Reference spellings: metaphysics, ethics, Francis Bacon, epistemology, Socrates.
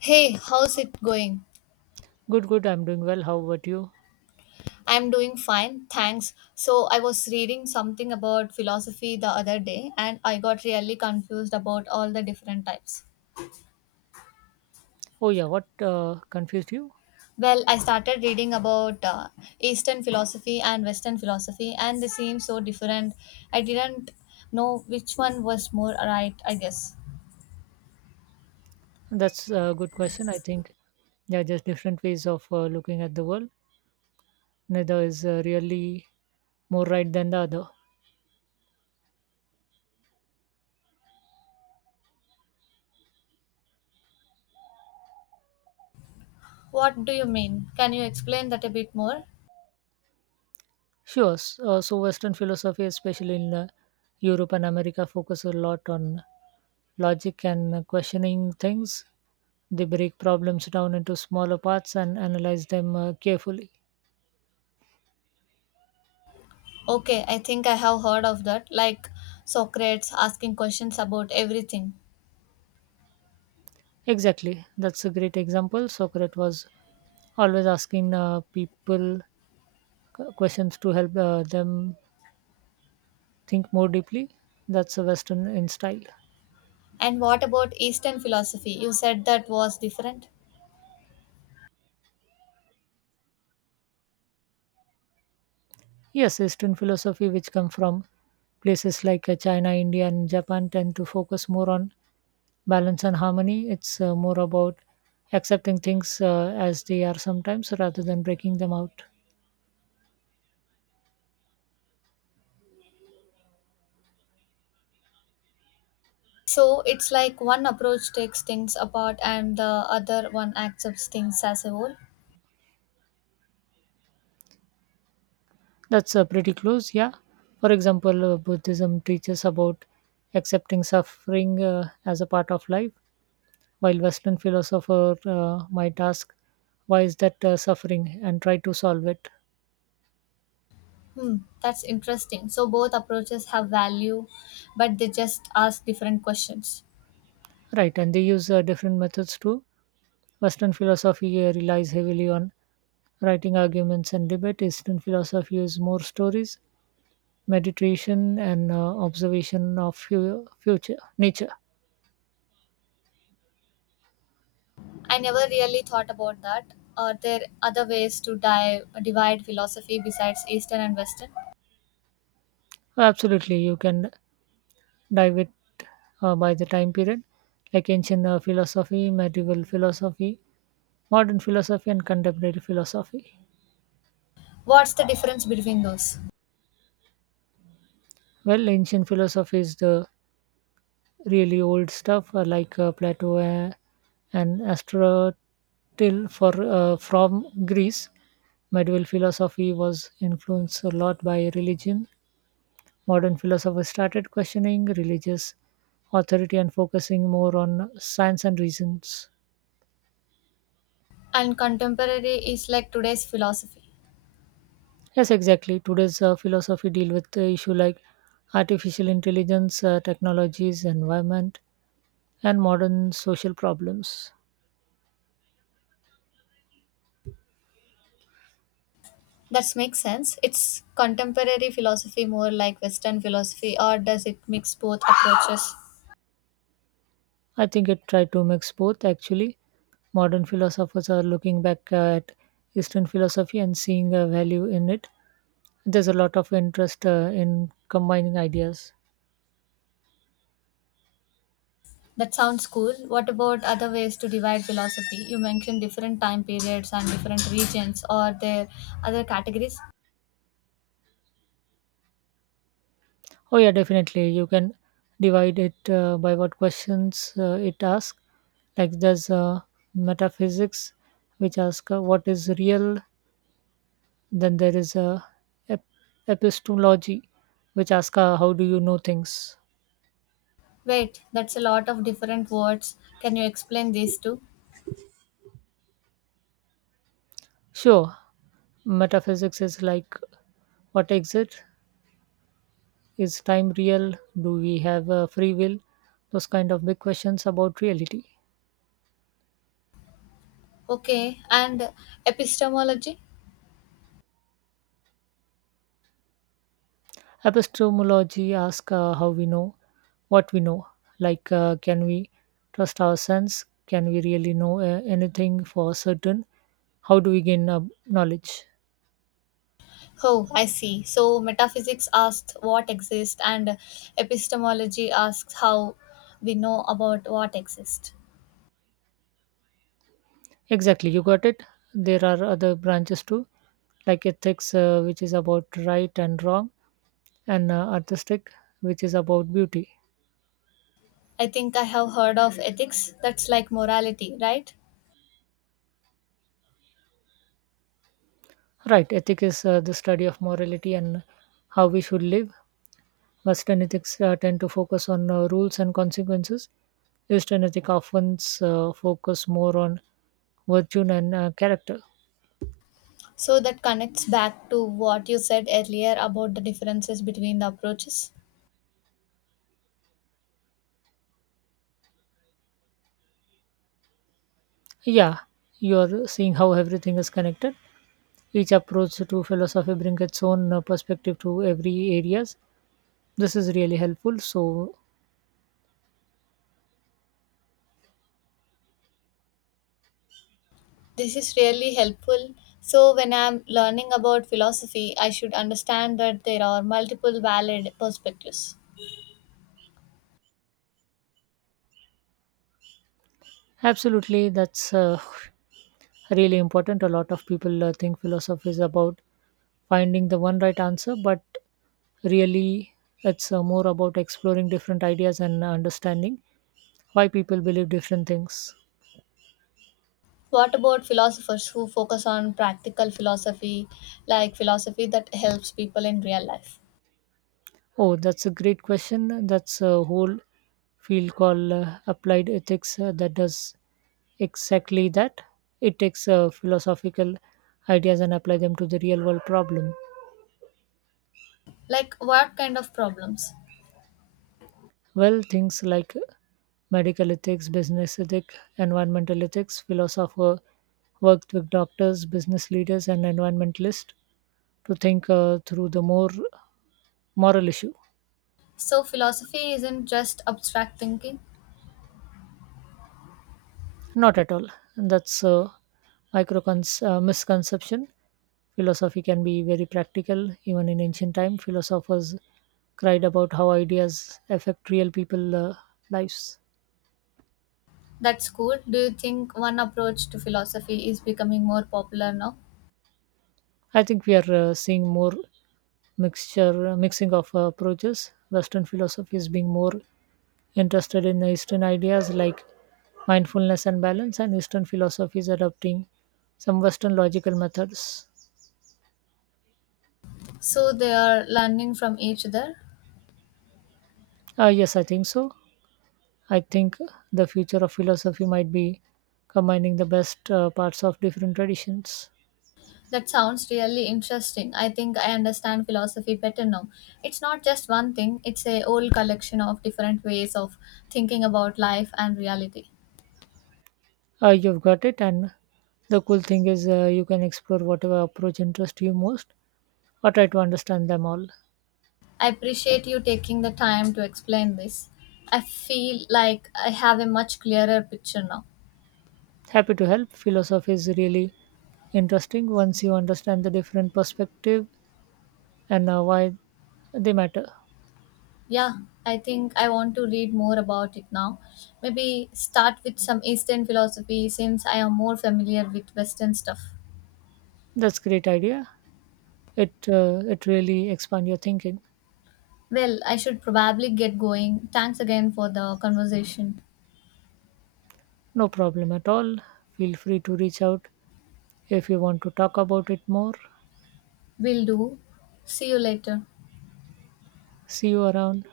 Hey, how's it going? Good, good. I'm doing well. How about you? I'm doing fine, thanks. So, I was reading something about philosophy the other day and I got really confused about all the different types. Oh, yeah. What confused you? Well, I started reading about Eastern philosophy and Western philosophy, and they seem so different. I didn't know which one was more right, I guess. That's a good question. I think, yeah, just different ways of looking at the world. Neither is really more right than the other. What do you mean? Can you explain that a bit more? Sure. Western philosophy, especially in Europe and America, focus a lot on logic and questioning things. They break problems down into smaller parts and analyze them carefully. Okay, I think I have heard of that, like Socrates asking questions about everything. Exactly. That's a great example. Socrates was always asking people questions to help them think more deeply. That's a Western in style. And what about Eastern philosophy? You said that was different. Yes, Eastern philosophy, which come from places like China, India, and Japan, tend to focus more on balance and harmony. It's more about accepting things as they are sometimes rather than breaking them out. So it's like one approach takes things apart and the other one accepts things as a whole. That's pretty close, yeah. For example, Buddhism teaches about accepting suffering as a part of life, while Western philosopher might ask, why is that suffering, and try to solve it. Hmm, that's interesting. So both approaches have value, but they just ask different questions. Right, and they use different methods too. Western philosophy relies heavily on writing arguments and debate. Eastern philosophy is more stories, meditation, and observation of future nature. I never really thought about that. Are there other ways to divide philosophy besides Eastern and Western? Absolutely, you can dive it by the time period, like ancient philosophy, medieval philosophy, modern philosophy, and contemporary philosophy. What's the difference between those? Well, ancient philosophy is the really old stuff like Plato and Aristotle for from Greece. Medieval philosophy was influenced a lot by religion. Modern philosophers started questioning religious authority and focusing more on science and reasons. And contemporary is like today's philosophy. Yes, exactly. Today's philosophy deal with issue like artificial intelligence, technologies, environment, and modern social problems. That makes sense. It's contemporary philosophy more like Western philosophy, or does it mix both approaches? I think it tried to mix both actually. Modern philosophers are looking back at Eastern philosophy and seeing a value in it. There's a lot of interest in combining ideas. That sounds cool. What about other ways to divide philosophy? You mentioned different time periods and different regions, or there other categories? Oh, yeah, definitely. You can divide it by what questions it asks. Like there's metaphysics, which asks what is real, then ep- epistemology, which asks how do you know things. Wait, that's a lot of different words. Can you explain these two? Sure, metaphysics is like, what exists? Is time real? Do we have free will? Those kind of big questions about reality. Okay, and epistemology? Epistemology asks how we know what we know. Like, can we trust our sense? Can we really know anything for certain? How do we gain knowledge? Oh, I see. So metaphysics asks what exists, and epistemology asks how we know about what exists. Exactly, you got it. There are other branches too, like ethics, which is about right and wrong, and artistic, which is about beauty. I think I have heard of ethics that's like morality, right? Right, ethic is the study of morality and how we should live. Western ethics tend to focus on rules and consequences. Eastern ethic often focus more on virtue and character. So that connects back to what you said earlier about the differences between the approaches. Yeah, you are seeing how everything is connected. Each approach to philosophy brings its own perspective to every areas. This is really helpful. So, This is really helpful. So, when I'm learning about philosophy, I should understand that there are multiple valid perspectives. absolutely, that's really important. A lot of people think philosophy is about finding the one right answer, but really it's more about exploring different ideas and understanding why people believe different things. What about philosophers who focus on practical philosophy, like philosophy that helps people in real life? Oh, that's a great question. That's a whole field called applied ethics that does exactly that. It takes philosophical ideas and apply them to the real world problem. Like, what kind of problems? Well, things like medical ethics, business ethics, environmental ethics, philosopher worked with doctors, business leaders, and environmentalists to think through the more moral issue. So, philosophy isn't just abstract thinking. Not at all. And that's a misconception. Philosophy can be very practical. Even in ancient time, philosophers cried about how ideas affect real people lives. That's cool. Do you think one approach to philosophy is becoming more popular now? I think we are seeing more mixing of approaches. Western philosophy is being more interested in Eastern ideas like mindfulness and balance, and Eastern philosophy is adopting some Western logical methods. So they are learning from each other? Yes, I think so. I think the future of philosophy might be combining the best parts of different traditions. That sounds really interesting. I think I understand philosophy better now. It's not just one thing, it's a whole collection of different ways of thinking about life and reality. You've got it, and the cool thing is you can explore whatever approach interests you most or try to understand them all. I appreciate you taking the time to explain this. I feel like I have a much clearer picture now. Happy to help. Philosophy is really interesting once you understand the different perspective and why they matter. Yeah, I think I want to read more about it now. Maybe start with some Eastern philosophy since I am more familiar with Western stuff. That's great idea. It really expand your thinking. Well, I should probably get going. Thanks again for the conversation. No problem at all. Feel free to reach out if you want to talk about it more. Will do. See you later. See you around.